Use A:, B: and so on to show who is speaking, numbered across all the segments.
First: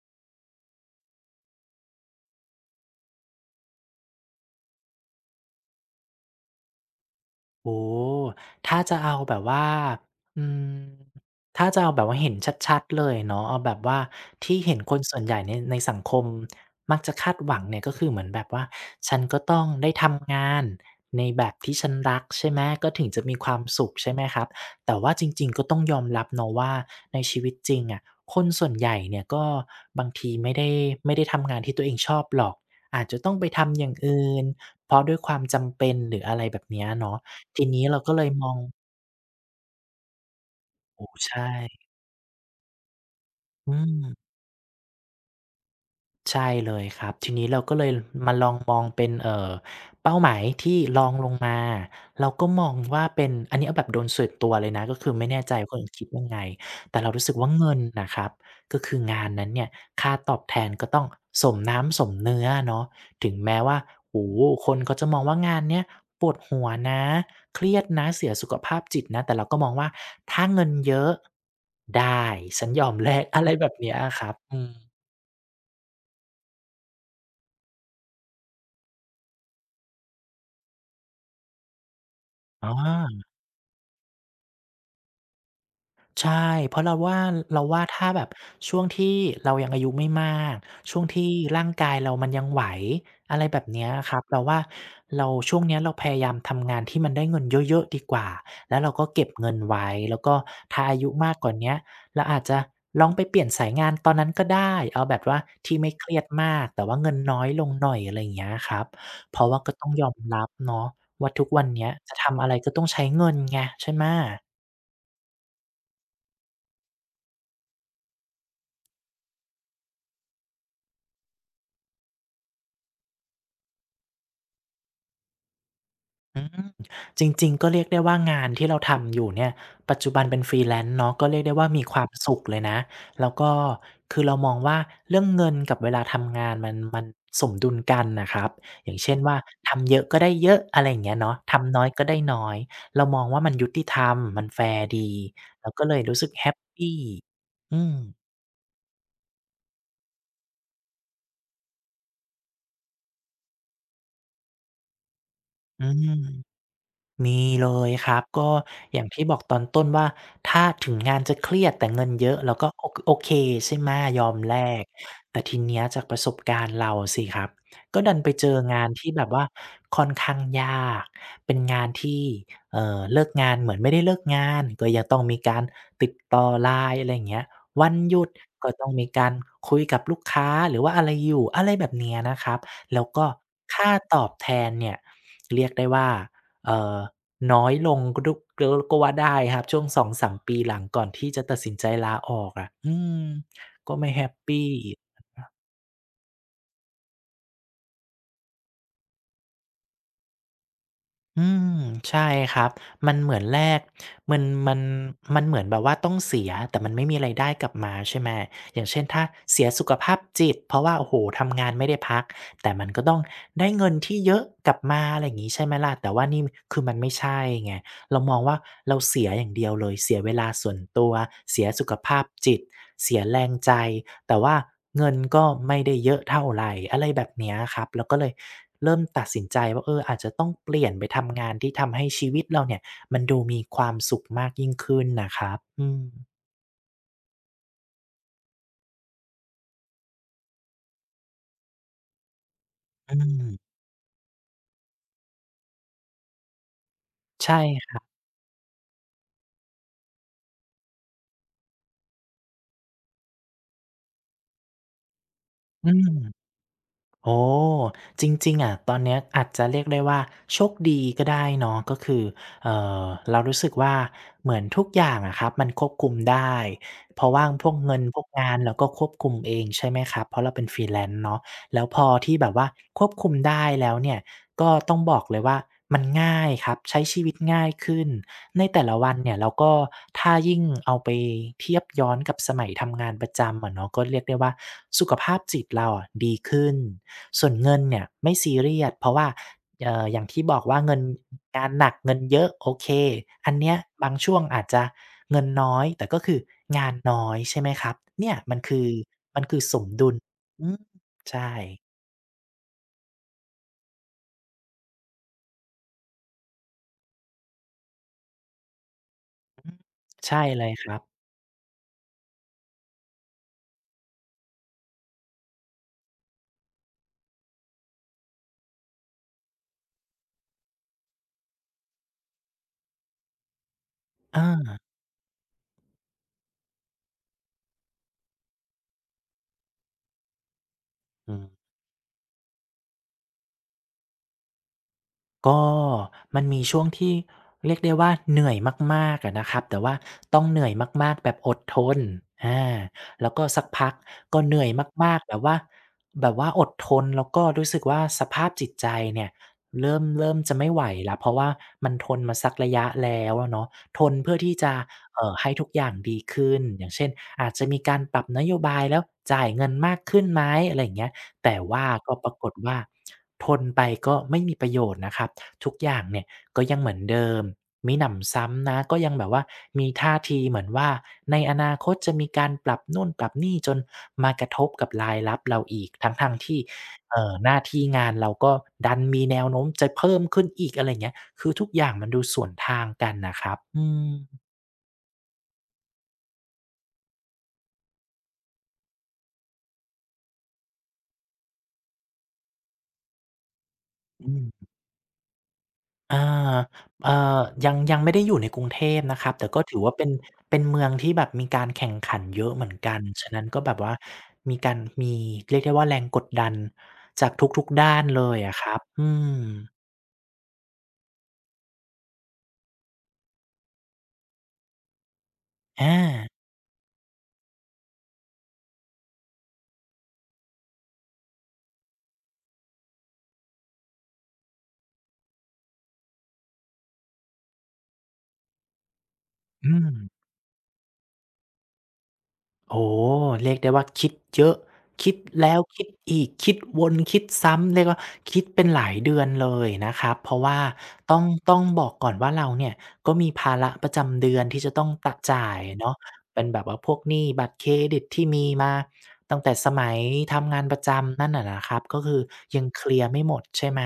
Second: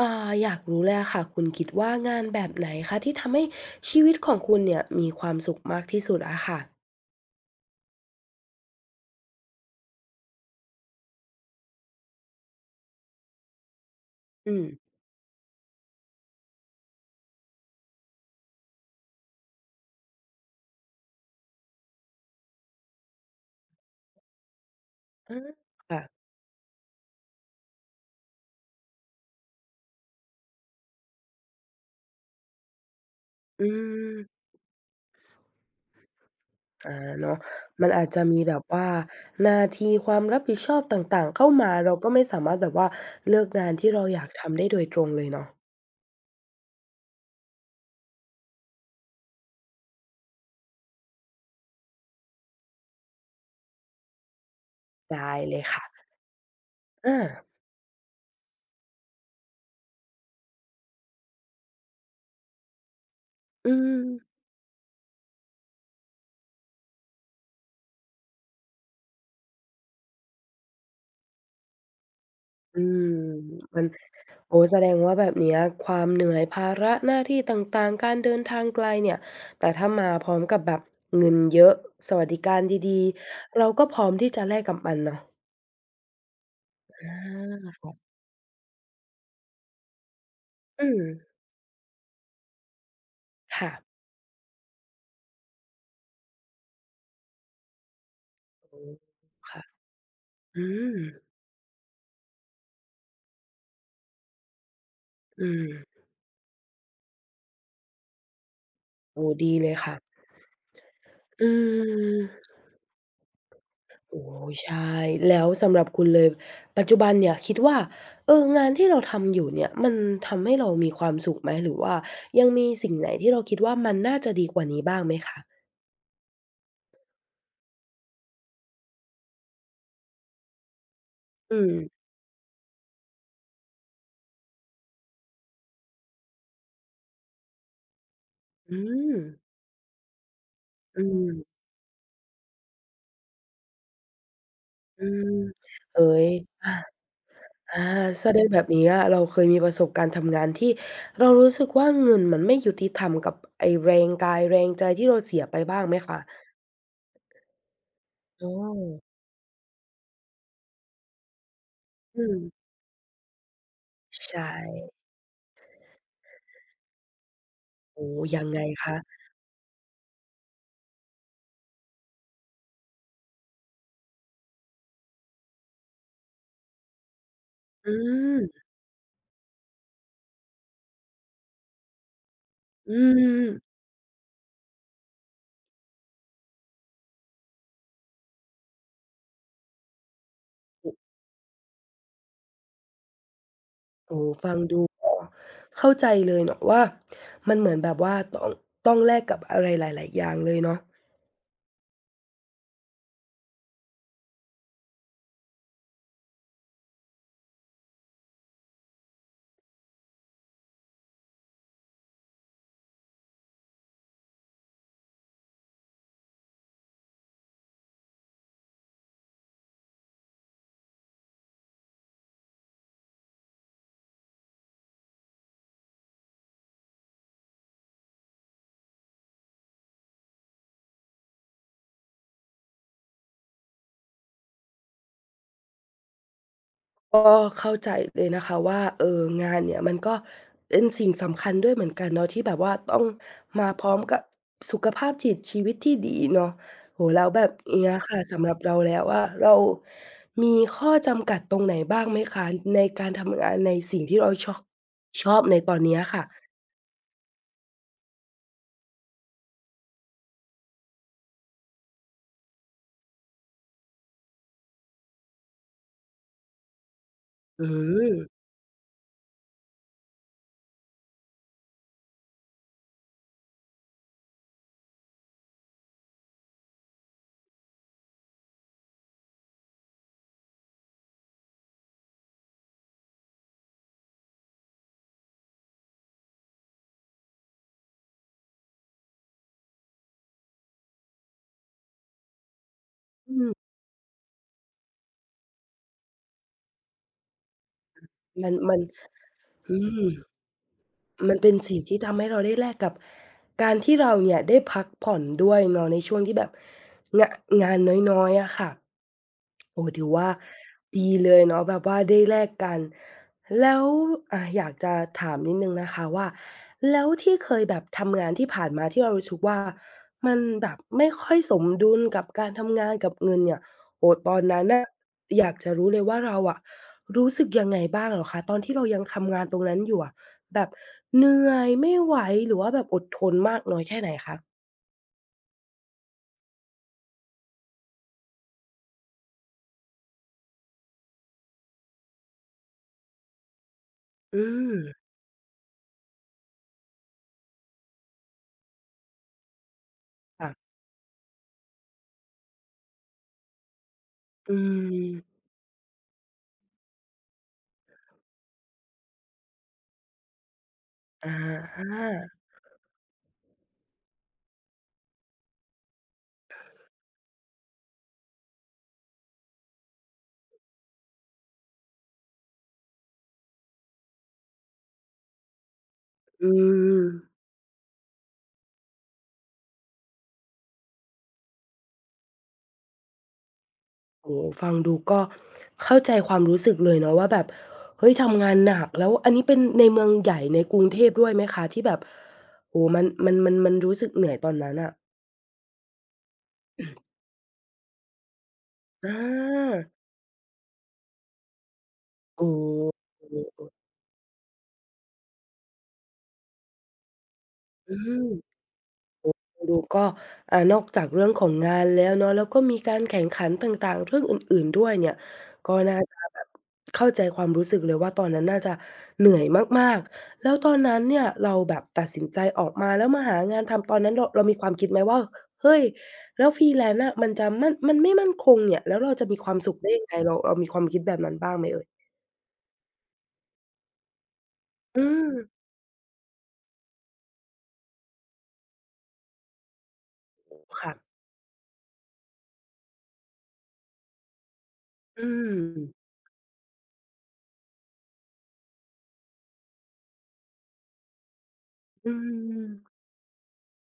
A: อ่าอยากรู้เลยอะค่ะคุณคิดว่างานแบบไหนคะที่ทำให้ชีวิตของคุณเนี่ยมีความสุขมากที่สุดอะค่ะ
B: โอ้ถ้าจะเอาแบบว่าอืมถ้าจะเอาแบบว่าเห็นชัดๆเลยเนาะเอาแบบว่า
A: อื
B: ที่
A: ม
B: เห็นคนส่วนใหญ่ในสังคมมักจะคาดหวังเนี่ยก็คือเหมือนแบบว่าฉันก็ต้องได้ทำงานในแบบที่ฉันรักใช่ไหมก็ถึงจะมีความสุขใช่ไหมครับแต่ว่าจ
A: อา
B: ริงๆก็ต้องยอ
A: ค่ะ
B: มรับเนาะว่าในชีวิตจริงอะคนส่วนใหญ่เนี่ยก็บางทีไม่ได้ทำงานที่ตัวเองชอบหรอกอาจจะต้องไป
A: อื
B: ทำอย่างอื่น
A: ม
B: เพราะด้วยความจำเป็นหรืออะไรแบบเนี้ย
A: อา
B: เนาะ
A: เนาะ
B: ทีนี้
A: มัน
B: เรา
A: อาจ
B: ก็
A: จะ
B: เลย
A: มี
B: มอ
A: แบ
B: ง
A: บว่าหน้าที่ความรับผิดชอบต
B: โอ้โฮ
A: ่างๆ
B: ใช่
A: เข้ามาเราก็ไม่สามารถแบบว่าเลือกงา
B: อื
A: นที่เราอ
B: ม
A: ยากทำได้โดยตรงเลยเนาะ
B: ใช่เลยครับทีนี้เราก็เลยมาลองมองเป็นเป้าหมายที่รองลงมาเราก็มองว่าเป็นอันนี้เอาแบบโดนส่วนตัวเลยนะก็คือไม่
A: ได้
B: แน่ใจ
A: เลย
B: ว่าคน
A: ค่ะ
B: อื่นคิดยังไงแต่เรารู้สึก
A: อา
B: ว่าเงินน่ะครับก็คืองานนั้นเนี่ยค่าตอบแทนก็ต้องสมน้ำสมเนื้ออะเนาะถึงแม้
A: อื
B: ว่า
A: ม
B: โอ้โฮคนเขาจะมองว่างานเนี้ยปวดหัวนะเครียดนะเสียสุขภาพจิตนะแต่เราก็มองว่าถ้าเงินเยอะได้ฉัน
A: อื
B: ยอม
A: ม
B: แลกอะไรแบบ
A: มัน
B: เนี้ยอะครับ
A: โอ้
B: อืม
A: แสดงว่าแบบเนี้ยความเหนื่อยภาระหน้าที่ต่างๆการเดินทางไกลเนี่ยแต่ถ้ามาพร้อมกับแบบเงินเยอะสวัสดิการดี
B: ออ
A: ๆเราก็พร้อมที่จะแลกกับมันเนาะ
B: ใช่เพราะเรา
A: อา
B: ว่าเราว่า
A: ค่บ
B: ถ้าแบบช่วงที่เรายังอายุไม่มาก
A: อื
B: ช่ว
A: ม
B: งที่ร่างกายเรามันยังไหวอะไรแบบ
A: ค่ะ
B: เนี้ยครับเราว่าเราช่วงเนี้ยเราพยายามทำงานที่มันได้เงินเยอะๆดีกว่าแล้ว
A: โอ้
B: เราก็เก็บเงิน
A: ค่ะ
B: ไว้แล้วก็
A: อื
B: ถ้าอา
A: ม
B: ยุมากกว่าเนี้ยเราอาจจะลองไปเปลี่ยนสายงานตอนนั้นก็ได้เอาแบบว่า
A: อื
B: ที่ไม่
A: ม
B: เครียดมากแต่ว่าเงินน้อยลงหน่อยอะไรอย่างเงี้ยครับ
A: โอ้
B: เพราะ
A: ดี
B: ว่า
A: เล
B: ก็
A: ย
B: ต้อง
A: ค่ะ
B: ยอมรับเนาะว่าทุก
A: อื
B: วันเนี้ยจะทำ
A: ม
B: อะไรก็ต้องใช้เงินไงใช่ไหม
A: โอ้ใช่แล้วสำหรับคุณเลยปัจจุบันเนี่ยคิดว่าเอองานที่เราทำอยู่เนี่ยมันทำให้เรามีความสุขไหมหรือว่ายังมีสิ่งไหนที่เราคิดว่ามันน่าจะดีกว่านี้บ้างไหมคะ
B: อืมจริงๆก็เรียกได้ว่างานที่เราทำอยู่เนี่ยปัจจุบันเป็น Freelance เนาะก็เรียกได้
A: อื
B: ว่า
A: ม
B: มีความสุขเลยนะแล้วก็คือเรามองว่าเรื่องเงินกับเวลาทำงานมันสมดุลกันน่ะครับ
A: อื
B: อย่างเช่น
A: ม
B: ว่าทำเยอะก็ได้เยอะอะไรอย่า
A: อื
B: งเงี้ยเนาะ
A: ม
B: ทำน้อยก็ได้น้อยเรามองว่ามันยุติธรรมมันแฟร์
A: อื
B: ดี
A: ม
B: เราก็เลย
A: เฮ้
B: รู้สึ
A: ย
B: กแฮป
A: อา
B: ปี
A: อา
B: อืม
A: แสดงแบบนี้อะเราเคยมีประสบการณ์ทำงานที่เรารู้สึกว่าเงินมันไม่ยุติธรรมกับไอ้แรงกายแรงใจที่เราเสียไปบ้า
B: อื
A: งไหม
B: ม
A: คะ
B: มีเลยครับก็
A: อ๋อ
B: อย่างที่บอกตอนต้นว่าถ้าถึงงานจะเครียดแต่เงิน
A: อื
B: เยอะ
A: ม
B: เราก็โอเคใช่ไหมยอม
A: ใช่
B: แลกแต่ทีเนี้ยจากประสบการณ์เราสิครับก็
A: โอ้
B: ดัน
A: โฮ
B: ไป
A: ยั
B: เจ
A: ง
B: อ
A: ไง
B: งาน
A: คะ
B: ที่แบบว่าค่อนข้างยากเป็นงานที่เอ่อเลิกงานเหมือนไม่ได้เลิกงานก็ยังต้องมีการติดต่อ LINE อะไรอย่างเงี้ยวั
A: อื
B: นหยุด
A: ม
B: ก็ต้องมีการคุยกับลูกค้าหรือว่าอะไรอยู่อะไรแบบเนี้ยนะครับ
A: อื
B: แล้วก็
A: ม
B: ค่าตอบแทนเนี่ยเรียกได้ว่าเอ่อ น้อยลงก็ดุก็ว่าได้ครับช่วง2-3ปีหลังก่อนที่จะตัดสินใจลาออกอะอืมก็ไม่
A: โอ้
B: แฮ
A: โฮ
B: ป
A: ฟัง
B: ปี
A: ดูก็เข้าใจเลยเนาะว่ามันเหมือนแบบว่าต้องแลกกับอะไรหลายๆอย่างเลยเนาะ
B: อืมใช่ครับมันเหมือนแลกมันมันมันเหมือนแบบว่าต้องเสียแต่มันไม่มีรายได้กลับมาใช่ไหมอย่างเช่นถ้าเสียสุขภาพจิตเพราะว่าโอ้โฮทำงานไม่ได้พักแต่มันก็ต้องได้เงินที่เยอะกลับมาอะไรอย่างงี้ใช่ไหมล่ะแต่ว่านี่คือมันไม่ใช่ไง เรามองว่าเราเสียอย่างเดียวเลยเสียเวลาส่วนตัวเสียสุขภาพจิตเสียแรงใจแต่ว่าเงินก็ไม่ได้เยอะเท่าไรอะไรแบบเนี้ยครับเราก็เลยเริ่มตัดสินใจว่าเอออาจจะต้องเปลี่ยนไปทำงานที่ทำให้ชีวิตเราเนี่ยมันดูมีความสุขมากยิ่งขึ้นน่ะครับอืม
A: ก็เข้าใจเลยนะคะว่าเอองานเนี่ยมันก็เป็นสิ่งสำคัญด้วยเหมือนกันเนาะที่แบบว่าต้อง
B: อืม
A: มาพร้อมกับสุขภาพจิตชีวิตที่ดีเนาะโอ้โฮแล้วแบบ
B: ใช่ค
A: เนี้ย
B: รับ
A: ค่ะสำหรับเราแล้วอะเรามีข้อจำกัดตรงไหนบ้างไหมคะในการทำงานในสิ่งที่เราชอบในตอน
B: อื
A: เนี้ยค่ะ
B: ม โอ้จริงๆอะตอนเนี้ยอาจจะเรียกได้ว่าโชคดีก็ได้เนาะก็คือเอ่อเรารู้สึกว่าเหมือนทุกอย่างอะครับมันควบคุมได้เพราะว่า
A: อื
B: พวกเงินพ
A: ม
B: วกงานเราก็ควบคุมเองใช่ไหมครับเพราะเราเป็น Freelance เนาะแล้วพอที่แบบว่าควบคุมได้แล้วเนี่ยก็ต้องบอกเลยว่ามันง่ายครับใช้ชีวิตง่ายขึ้นในแต่ละวันเนี่ยเราก็ถ้ายิ่งเอาไปเทียบย้อนกับสมัยทำงานประจำอะเนาะก็เรียกได้ว่าสุขภาพจิตเราอะดีขึ้น ส่วนเงินเนี่ยไม่ซีเรียสเพราะว่าอย่างที่บอกว่าเงินงานหนักเงินเยอะโอเค
A: อื
B: อัน
A: ม
B: เนี้ยบางช่วงอาจจะเงินน้อยแต่ก็คืองานน้อยใช่ไหมครับเนี่ย
A: มันมัน
B: มันคือส
A: อื
B: มดุ
A: ม
B: ลอืม
A: มัน
B: ใช่
A: เป็นสิ่งที่ทำให้เราได้แลกกับการที่เราเนี่ยได้พักผ่อนด้วยเนาะในช่วงที่แบบงะงานน้อยๆอะค่ะ
B: อืม
A: โอ้ถือว่า
B: ใช่เลยครั
A: ดี
B: บ
A: เลยเนาะแบบว่าได้แลกกันแล้วอ่าอยากจะถามนิดหนึ่งนะคะว่าแล้วที่เคยแบบทำงานที่ผ่านมาที่เรารู้สึกว่ามันแบบไม่ค่อยสมดุลกับการทำงานกับเงินเนี่ยโอ้ตอนนั้น
B: เออ
A: น่ะอยากจะรู้เลยว่าเราอะรู้สึกยังไงบ้างเหรอคะตอนที่เรายังทำงานตรงนั้นอยู่อะแบบเห
B: อื
A: นื่อ
B: ม
A: ยไม่ไหวหรือว่าแบบอดทนมากน้อยแค่ไหนคะ
B: ก็มันมีช่วงที่เรียกได้ว่าเหนื่อยมากๆอะนะครับแต่ว่าต้องเหนื่อยมากๆแบบอดทนอาแล้วก็สักพักก็
A: อื
B: เหนื่อย
A: ม
B: มากๆแบบว่าอดทนแล้วก็รู้สึกว่าสภาพจิตใจเนี่ยเริ่ม
A: ค่ะ
B: จะไม่ไหวละเพราะว่ามันทนมาสักระยะแล้วเนาะทนเพื่อ
A: อื
B: ที่จะ
A: ม
B: ให้ทุกอย่างดีขึ้นอย่างเช่นอาจจะมีการปรับนโยบายแล้วจ่ายเงินมากขึ้นไหมอะไรอย่างเงี้ย
A: อ
B: แต่ว่า
A: า
B: ก็ปรากฏว่าทนไปก็ไม่มีประโยชน์นะครับ ทุกอย่างเนี่ยก็ยังเหมือนเดิมมิหนำซ้ำนะก็ยังแบบว่ามีท่าทีเหมือนว่าในอนาคตจะมีการปรับนู่นปรับนี่จนมากระทบกับรายรับเราอีกทั้งๆ
A: อื
B: ที่
A: ม
B: หน้าที่งานเราก็ดันมีแนวโน้มจะเพิ่มขึ้นอีกอะไรอย่างเงี้ยคือทุกอย่างมันดูสวนทางกันน่ะครับอืม
A: โอ้โฮฟังดูก็เข้าใจความรู้สึกเลยเนาะว่าแบบเฮ้ยทำงานหนักแล้วอันนี้เป็นในเมืองใหญ่ในกรุงเทพด้วยไหมคะที่แบบโอ้โฮมันรู้สึกเหนื่
B: อื
A: อยตอน
B: ม
A: นั้นน่ะ
B: อาเอ่อยังไม่ได้อยู่ในกรุงเทพ
A: อ
B: นะครับ แต่ก็ถือ
A: า
B: ว่าเป็นเป็นเมืองที่แบบมีการแข่งขันเยอะ
A: โอ้
B: เหมือนกัน ฉะ
A: โฮ
B: นั้นก็แบบว่ามีการมีเรียกได้ว่าแรงกดดันจากทุกๆด้า
A: อื
B: นเลยอะ
A: ม
B: ครับอืม
A: ดูก็อ่านอกจากเรื่องของงานแล้วเนาะแล้วก็มีการแข่งขันต่างๆเรื่องอื่นๆด้วยเนี่ยก็
B: อา
A: น่าจะแบบเข้าใจความรู้สึกเลยว่าตอนนั้นน่าจะเหนื่อยมากๆแล้วตอนนั้นเนี่ยเราแบบตัดสินใจออกมาแล้วมาหางานทำตอนนั้นเรามีความคิดไหมว่าเฮ้ยแล้ว Freelance อะมันจะมั่นมันไม่มั่นคงเนี่ยแล้วเราจะมีความสุ
B: อื
A: ข
B: ม
A: ได้ยังไงเรามีความคิดแบบนั้นบ้างไหมเอ่ย
B: โอ้โฮเรียกได้ว่าคิดเยอะ
A: อื
B: คิด
A: ม
B: แล้วคิดอีกคิดวนคิดซ้ำเรียกว่าคิดเป็นหลายเดือนเลยนะครับเพราะว่า
A: ค่ะ
B: ต้องต้องบอกก่อนว่าเราเนี่ยก็มีภาระประจำเดือนที่จะต้องตะ
A: อื
B: จ่ายเนาะ
A: ม
B: เป็นแบบว่าพวกหนี้บัตรเครดิตที่มีมาตั้งแต่สมัยทำงานประจำนั่นน่ะนะครับก็
A: อื
B: คือยั
A: ม
B: งเคลียร์ไม่หมดใช่ไหม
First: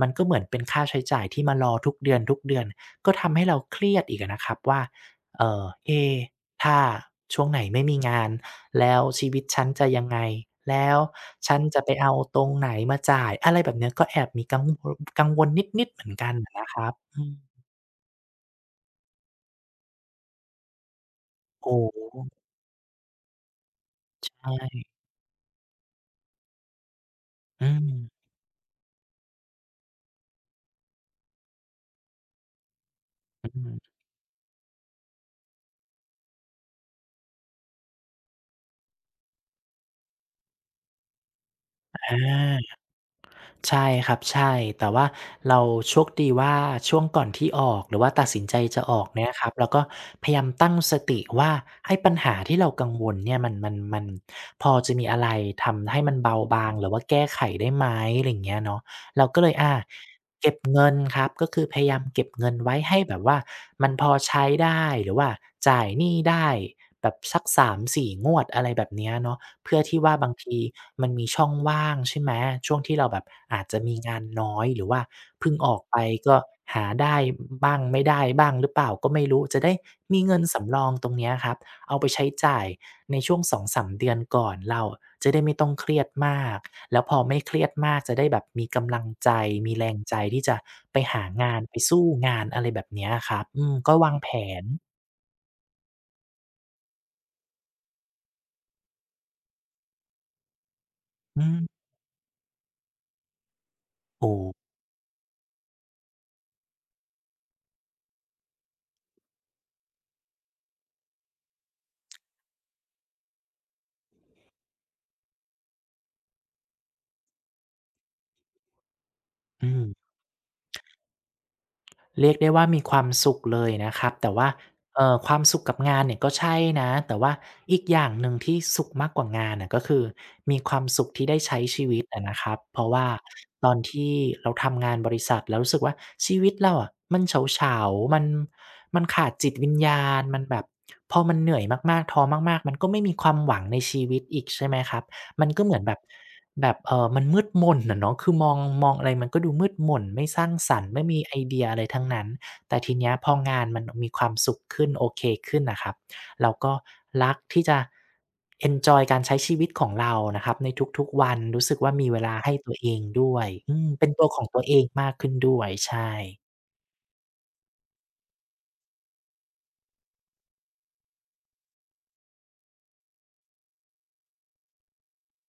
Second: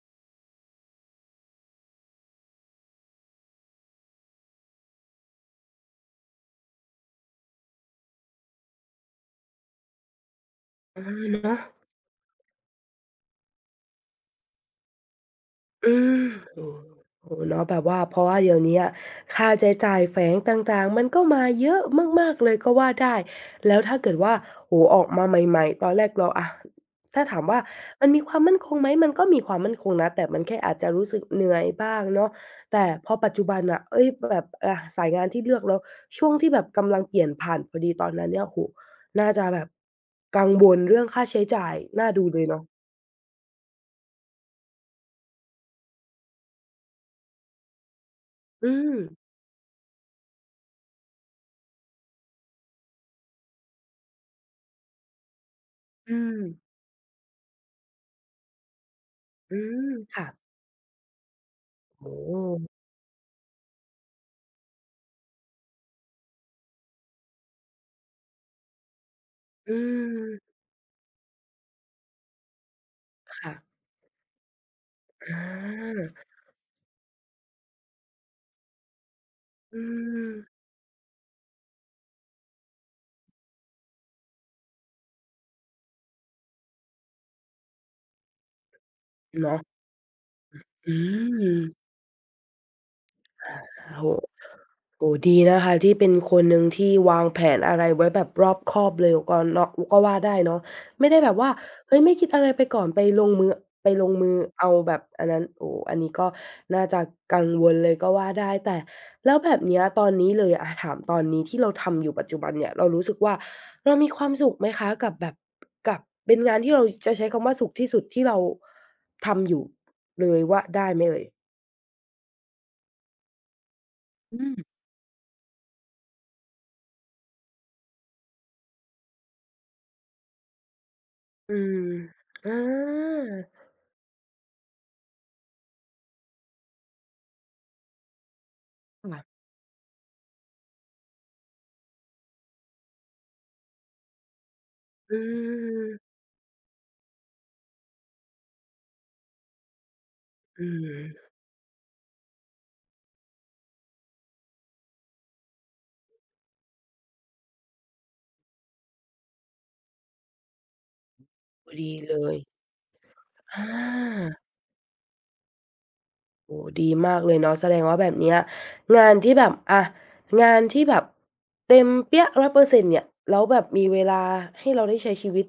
B: มันก็เหมือนเป็นค่าใช้จ่ายที่มารอทุกเดือนๆก็ทำให้เราเครียดอีกอะนะครับว่าเอ่อเอ๊ ถ้าช่วงไหนไม่มีงานแล้วชีวิตฉันจะยังไงแล้
A: ๆ
B: ว
A: เออ
B: ฉั
A: เนาะ
B: นจะไปเอาตรงไหนมาจ่ายอะไรแบบเนี้ยก็แอบมีกังวลนิดๆ
A: อื
B: เหมือน
A: ม
B: กันอะ
A: โอ้
B: นะครับอื
A: โฮ
B: ม
A: เนาะแบบว่าเพราะว่าเดี๋ยวเนี้ยค่าใช้จ่ายแฝงต่างๆมันก็มาเย
B: โอ้
A: อะ
B: โฮ
A: มากๆเลยก็ว่าได้แล้วถ้าเกิด
B: ใช
A: ว่าโอ้
B: ่
A: โฮออกมาใหม่ๆตอนแรกเราอะถ้าถามว่า
B: อืม
A: มันมีความมั่นคงไหมมันก็มีความมั่นคงนะแต่มันแค่อาจจะรู้สึกเหนื่อยบ้างเนาะแต่พอปัจจุบั
B: อื
A: นน่ะ
B: ม
A: เฮ้ยแบบอะสายงานที่เลือกแล้วช่วงที่แบบกำลังเปลี่ยนผ่านพอดีตอนนั้นเนี่ยโอ้โฮน่าจะแบบกังวลเรื่องค่าใช้จ่ายน่า
B: อ
A: ดูเลยเนาะ
B: า ใช่ครับใช่แต่ว่าเราโชคดีว่าช่วงก่อนที่ออกหรือว่าตัดสินใจ
A: อื
B: จะอ
A: ม
B: อกเนี่ยครับเราก็พยายามตั้งสติว่าไอ้ปัญหาที่เรากังวลเนี่ยมันพอจะมีอะไรทำให้มัน
A: อื
B: เบา
A: ม
B: บางหรือว่าแก้ไขได้ไหมอะไรอย่างเงี้ยเนาะเราก็เลย
A: อืมค่ะ
B: เก็บเงินครับก็คือพยายาม
A: โอ้
B: เก็บ
A: โฮ
B: เงินไว้ให้แบบว่ามันพอใช้ได้หรือว่าจ่ายหนี้ได้แบบสักสามสี่งวดอะไรแบบเนี้ยเนาะ เพื่
A: อื
B: อที่ว่าบา
A: ม
B: งทีมันมีช่องว่างใช่ไหมช่วงที่เราแบบ
A: ค่ะ
B: อาจจะมีงานน้อยหรือว่า
A: อ
B: เพิ่งออกไป
A: า
B: ก็หาได้บ้างไม่ได้บ้างหรือเปล่าก็ไม่รู้จะได้
A: อื
B: มี
A: ม
B: เงินสำรองตรงเนี้ยครับเอาไปใช้จ่ายในช่วง2-3เดือนก่อนเราจะได้ไม่ต้องเครียดมากแล้วพอไม่เครียดมากจะได้แบบมีกำลังใจ
A: เนาะ
B: มีแรงใจที่จะ
A: อื
B: ไปหางานไป
A: ม
B: สู้งานอะไรแบบเนี้ยครับอืมก็
A: โอ้โฮ
B: วางแผน
A: โอ้โฮดีนะคะที่เป็นคนหนึ่งที่วางแผนอะไรไว้แบบรอบคอบเลยก่อนเนาะก็ว่าได้เนาะไม่ได้แบบ
B: อื
A: ว่า
B: ม
A: เฮ้ยไม่คิดอะไรไปก่อนไปลงมือ
B: ถูก
A: เอาแบบอันนั้นโอ้โฮอันนี้ก็น่าจะกังวลเลยก็ว่าได้แต่แล้วแบบเนี้ยตอนนี้เลยอะ่ถามตอนนี้ที่เราทำอยู่ปัจจุบันเนี่ยเรารู้สึกว่าเรามีความสุขไหมคะกับแบบกับเป็นงานที่เราจะใช้คำว่าสุขที่สุดที่เราทำอยู่
B: อืม
A: เลยว่าได้ไหมเอ่ย
B: เรียกได้ว่ามีความสุขเลยนะครับแต่
A: อื
B: ว่า
A: ม
B: ความสุขกับงานเนี่ยก็ใช่นะแต่ว่าอีกอย่างหนึ่งที่สุขมากกว่างานน่ะก็คือมีความสุขที่ได้
A: อื
B: ใช้
A: ม
B: ชีวิตอะนะครับ
A: อา
B: เพราะว่าตอนที่เราทำงานบริษัทเรารู้สึกว่าชีวิตเราอะมันเฉาๆมันมันขาด
A: ค่ะ
B: จิตวิญญาณมันแบบพอมันเหนื่อยมากๆท้อมากๆมันก็ไม่มีความหวังในชีวิตอีกใช่ไหมครับ
A: อื
B: มันก็เหมือนแบบ
A: ม
B: แบบมันมืดมนอะเนาะคือมองมองอะไรมันก็ดูมืดมนไม่สร้าง
A: อื
B: สรรค์ไม่มี
A: ม
B: ไอเดียอะไรทั้งนั้นแต่ทีเนี้ยพองานมันมีความสุขขึ้นโอเคขึ้นน่ะครับเราก็รักที่จะเอนจอยการใช้ชีวิตของเรานะครับในทุกๆวันรู้
A: พอ
B: สึก
A: ดี
B: ว่ามี
A: เล
B: เวลา
A: ย
B: ให้ตัวเองด้วย
A: อา
B: อืมเป็นตัวของตัวเองมากขึ้นด้วยใช่
A: โอ้โฮดีมากเลยเนาะแสดงว่าแบบเนี้ยงานที่แบบอะงานที่แบบเต็มเปี้ย1 0์เซ็นต์เนี่ยแล้วแบบมีเวลาให้เราได้ใช้ชีวิต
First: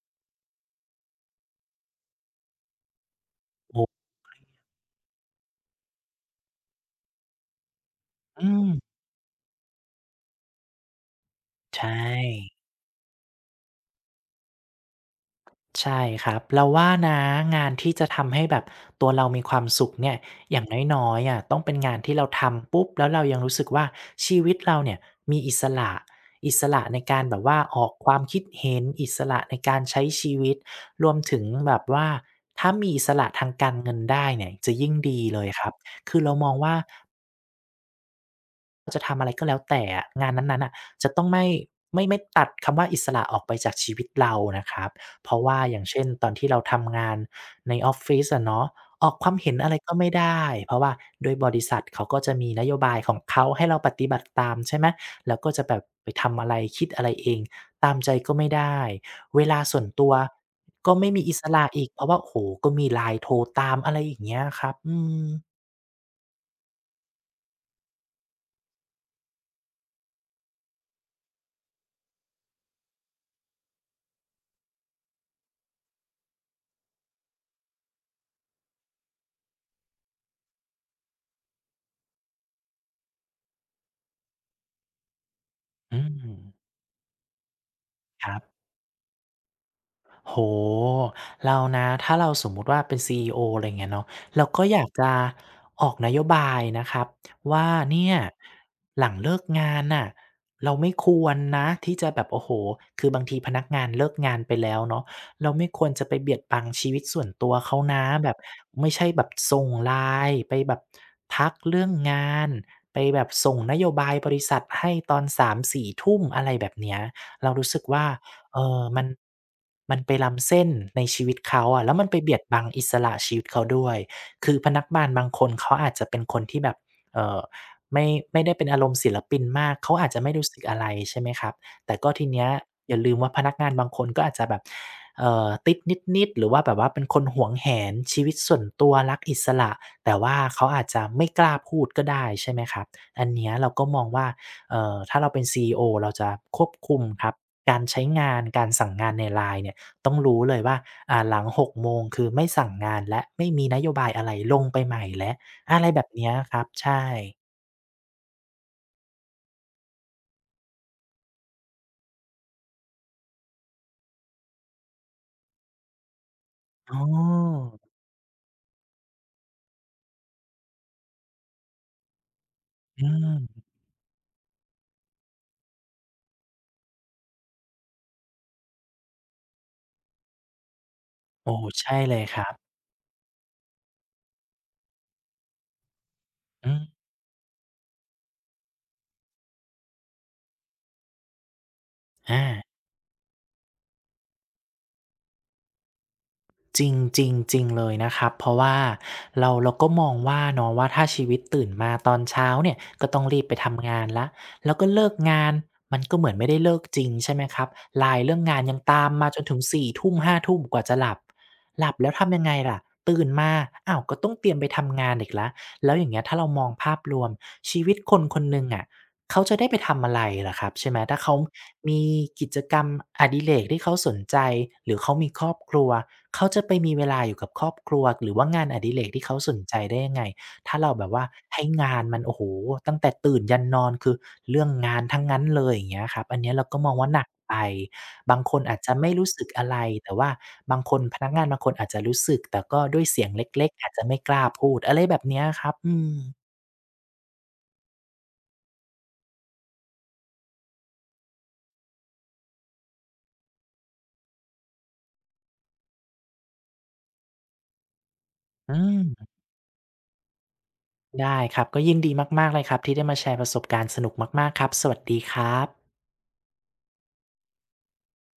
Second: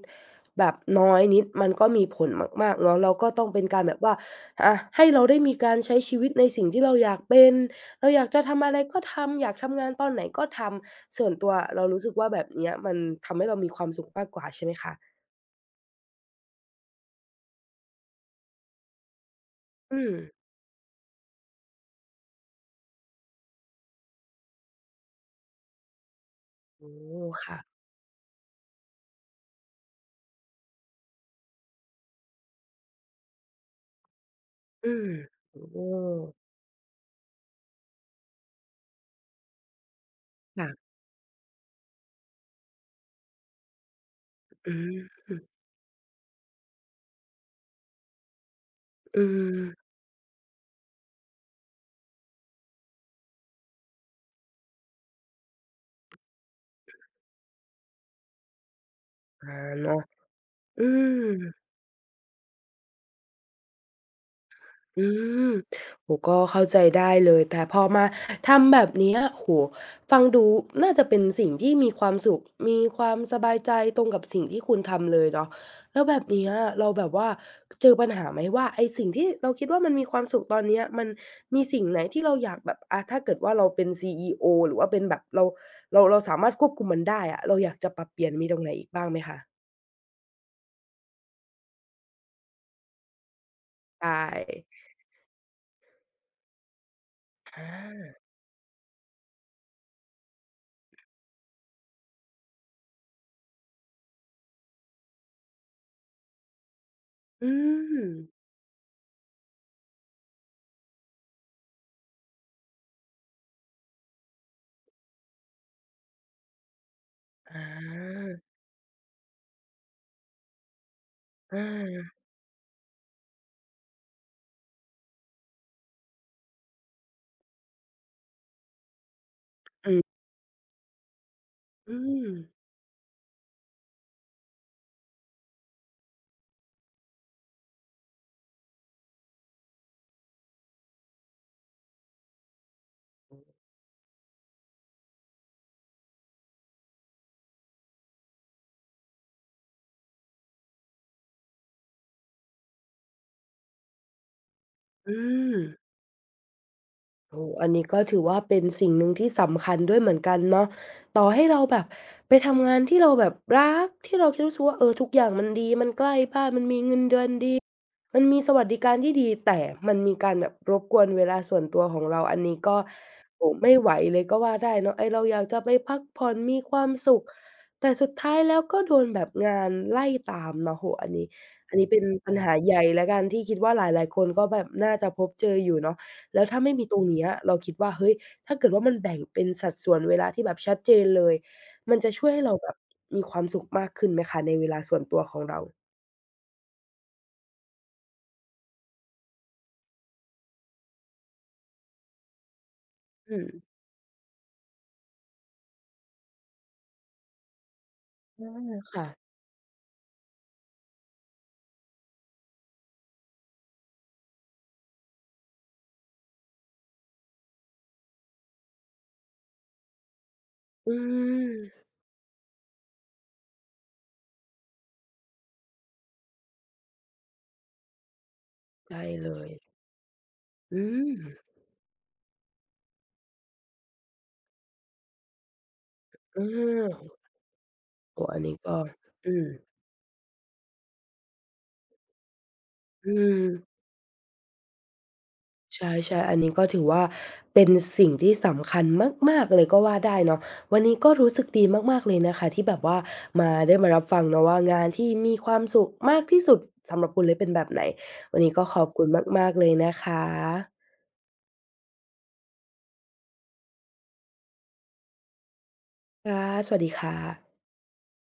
A: แบบน้อยนิดมันก็มีผลมากๆเนาะแล้วก็ต้องเป็น
B: โอ
A: การแบบ
B: ้
A: ว่าอะให้เราได้มีการใช้ชีวิตในสิ่งที่เราอยากเป็นเราอยากจะ
B: อื
A: ทำอะไร
B: ม
A: ก็ทำอยากทำงานตอนไหนก็ทำส่วนตัวเรา
B: ใช่
A: รู้สึกว่าแบบเนี้ยมันทำให้เรามีความสุขมากกว่าใช่ไหมคะ
B: ใช่ครับเราว่านะงานที่จะทำให้แบบตัวเรามีความสุข
A: อื
B: เนี่
A: ม
B: ยอย่างน้อยๆอะต้องเป็นงานที่เราทำปุ๊บแล้วเรายังรู้สึกว่าชีวิตเราเนี่ยมีอิสระอิสระ
A: โอ้
B: ใน
A: โฮ
B: การแบบว่า
A: ค่ะ
B: ออกความคิดเห็นอิสระในการใช้ชีวิตรวมถึงแบบว่าถ้ามีอิสระทางการเงินได้เนี่ยจะ
A: อื
B: ยิ่ง
A: ม
B: ดีเลยครับ
A: โอ้
B: คือเรามองว่า จะทำอะไรก็แล้วแต่อะงานนั้นๆ
A: ค่ะ
B: น่ะจะต้องไม่ตัดคำว่าอิสระออกไปจากชีวิตเรานะค
A: อื
B: รับ
A: ม
B: เพราะว่าอย่างเช่นตอนที่เราทำงานในออฟฟิศอะเนาะออกค
A: อื
B: วามเห็
A: ม
B: นอะไรก็ไม่ได้เพราะว่าด้วยบริษัทเขาก็จะมีนโยบายของเขาให้เราปฏิบัติตามใช่ไหมเราก็จะแบบไปทำอะไรคิดอะไรเองตามใจก็ไม่ได้เว
A: อา
B: ลาส่วน
A: เนาะ
B: ตัว
A: อื
B: ก็ไม่มีอิ
A: ม
B: สระอีกเพราะว่าโอ้โฮก็มี LINE โทรตามอะไรอย่างเงี้ยครับอื
A: อื
B: ม
A: มโอ้โฮก็เข้าใจได้เลยแต่พอมาทำแบบเนี้ยโอ้โฮฟังดูน่าจะเป็นสิ่งที่มีความสุข มีความสบายใจตรงกับสิ่งที่คุณทำเลยเนาะแล้วแบบเนี้ยเราแบบว่าเจอปัญหาไหมว่าไอ้สิ่งที่เราคิดว่ามันมีความสุขตอนเนี้ยมันมีสิ่งไหนที่เราอยากแบบถ้าเกิดว่าเราเป็นซีอีโอหรือว่าเป็นแบบเรา
B: อื
A: เราสา
B: ม
A: มารถควบคุมมันได้อะเราอยากจะปรับเป
B: ค
A: ลี่ยน
B: รับ
A: มีตรงไหนอีกบ้างไหมคะ
B: โหเรานะถ้าเราสมมุติว่าเป็นซีอีโออะไรอย่างเงี้ยเนาะ
A: ใช่
B: เราก็อยากจะออกนโยบายนะครับ
A: อ
B: ว่าเนี่
A: า
B: ยหลังเลิกงานน่ะเราไม่ควรนะที่จะแบบโอ้โฮคือบางทีพนักงานเลิกงานไปแล้วเนาะเราไม่ควรจะไปเบียดบังชีวิตส่วนตั
A: อื
B: วเขานะ
A: ม
B: แบบไม่ใช่แบบส่ง LINE ไปแบบทักเรื่องงานไปแบบส่งนโยบายบริษัทให้ตอนสามสี่ทุ่มอะไรแบบเนี้ยเรา
A: อ
B: รู้สึกว่า
A: า
B: เออมันมันไปล้ำเส้นในชีวิตเขาอะแล้ว
A: อา
B: มันไปเบียดบังอิสระชีวิตเขาด้วย คือพนักงานบางคนเขาอาจจะเป็นคนที่แบบเอ่อไม่ไม่ได้เป็นอารมณ์ศิลปินมาก
A: อือ
B: เขาอาจจะไม่รู้สึกอะไรใช่ไหมครับแต่
A: อื
B: ก็ที
A: ม
B: เนี้ยอย่าลืมว่าพนักงานบางคนก็อาจจะแบบติดนิดๆหรือว่าแบบว่าเป็นคนหวงแหนชีวิตส่วนตัวรักอิสระแต่ว่าเขาอาจจะไม่กล้าพูดก็ได้ใช่ไหมครับอันเนี้ยเราก็มองว่าถ้าเราเป็น CEO เราจะควบคุมครับ การใช้งานการสั่งงานใน LINE เนี่ยต้องรู้เลยว่าอ่าหลัง6โมงคือไม่สั่งงานแล้วไม่มีนโยบายอะไรลงไปใหม่
A: อื
B: แล้ว
A: ม
B: อะไรแบบเนี้ยครับใช่
A: โอ้อันนี้ก็ถือว่าเป็นสิ่งหนึ่งที่สำคัญด้วยเหมือนกันเนาะต่อให้เราแบบไปทำงานที่เราแบบรักที่เราคคดรู้สึกว่าเออทุกอย่างมันดีมันใกล้บ้านมันมี
B: อ๋
A: เงิ
B: อ
A: นเดือนดีมันมีสวัสดิการที่ดีแต่มันมีการแบบรบกวนเวลาส่วนตัวของเราอันนี้ก็
B: อื
A: โอ้
B: ม
A: ไม่ไหวเลยก็ว่าได้เนาะไอเราอยากจะไปพักผ่อนมีความสุขแต่สุดท้ายแล้วก็โดนแบบงานไล่ตามเนาะโออันนี้
B: โอ้
A: อันนี้
B: ใช่
A: เป็น
B: เลย
A: ปั
B: ค
A: ญ
B: รั
A: หา
B: บ
A: ใหญ่แล้วกันที่คิดว่าหลายๆคนก็แบบน่าจะพบเจออยู่เนาะ แล้วถ้าไม่
B: อืม
A: มีตรงเนี้ยเราคิดว่าเฮ้ยถ้าเกิดว่ามันแบ่งเป็นสัดส่วนเวลาที่แบบชัดเจนเลยมันจะช่วย
B: อา
A: ให้เราแบบมีความสุขมากขึ้นไหมคะในเวลาส่วนตัวของเรา
B: จริงจริงจริงเลยนะครับเพราะว่าเราก็มองว่าเนาะว่าถ้าชีวิตตื่นมาตอนเช้าเนี่ยก็ต้อง
A: อื
B: รีบ
A: ม
B: ไปทำงานแล้วแล้วก็เลิกงานมันก็เหมือนไม่ได้เลิกจริงใช่ไหมครับไลน์เรื่องงานยัง
A: อา
B: ตา
A: ค่ะ
B: มมาจนถึงสี่ทุ่มห้าทุ่มกว่าจะหลับหลับแล้วทำยังไงล่ะตื่นมาอ้าวก็ต้องเตรียมไปทำงานอีกแล้วแล้วอย่างเงี้ยถ้าเรามองภาพรวมชีวิตคนคนหนึ่งอะ เขาจะได้ไปทำอะไรล่ะครับใช่
A: อื
B: ไหมถ้าเขา
A: ม
B: มีกิจกรรมอดิเรกที่เขาสนใจหรือเขามีครอบครัวเขาจะไปมีเวลาอยู่กับครอบครัวหรือว่างานอดิเร
A: ใช่
B: กที่
A: เล
B: เขา
A: ย
B: สนใจได้ยังไงถ้า
A: อื
B: เราแบบว่า
A: ม
B: ให้งานมันโอ้โฮตั้งแต่ตื่นยันนอนคือเรื่องงานทั้งนั้นเลยอย่างเงี้ยครับอั
A: เ
B: นเนี้ยเราก็มอง
A: ออ
B: ว่าหนักไป
A: โอ้
B: บา
A: อั
B: ง
A: น
B: ค
A: นี้
B: น
A: ก็
B: อาจจะไม่รู้
A: อื
B: สึก
A: ม
B: อะไรแต่ว่าบางคนพนักงานบางคนอาจจะรู้สึกแต่ก็ด้วย
A: อื
B: เสียงเ
A: ม
B: ล็กๆอาจจะไม่กล้าพูดอะไรแบบเนี้ยครับ
A: ใช
B: อืม
A: ่ๆอันนี้ก็ถือว่าเป็นสิ่งที่สำคัญมากๆเลยก็ว่าได้เนาะวันนี้ก็รู้สึกดีมากๆเลยนะคะที่แบบว่ามาได้มารับฟังเนาะว่างานที่มีความสุขมากที่สุดสำหรับคุณเลยเป็นแบบไหนวันนี้ก็
B: อื
A: ขอบคุณ
B: ม
A: มากๆเลยนะคะ
B: ได้ครับก็ยินดีมากๆเลยครับที่ได้มาแชร์ประสบการณ์สนุกมากๆครับสวัสดีครับ
A: ค่ะสวัสดีค่ะ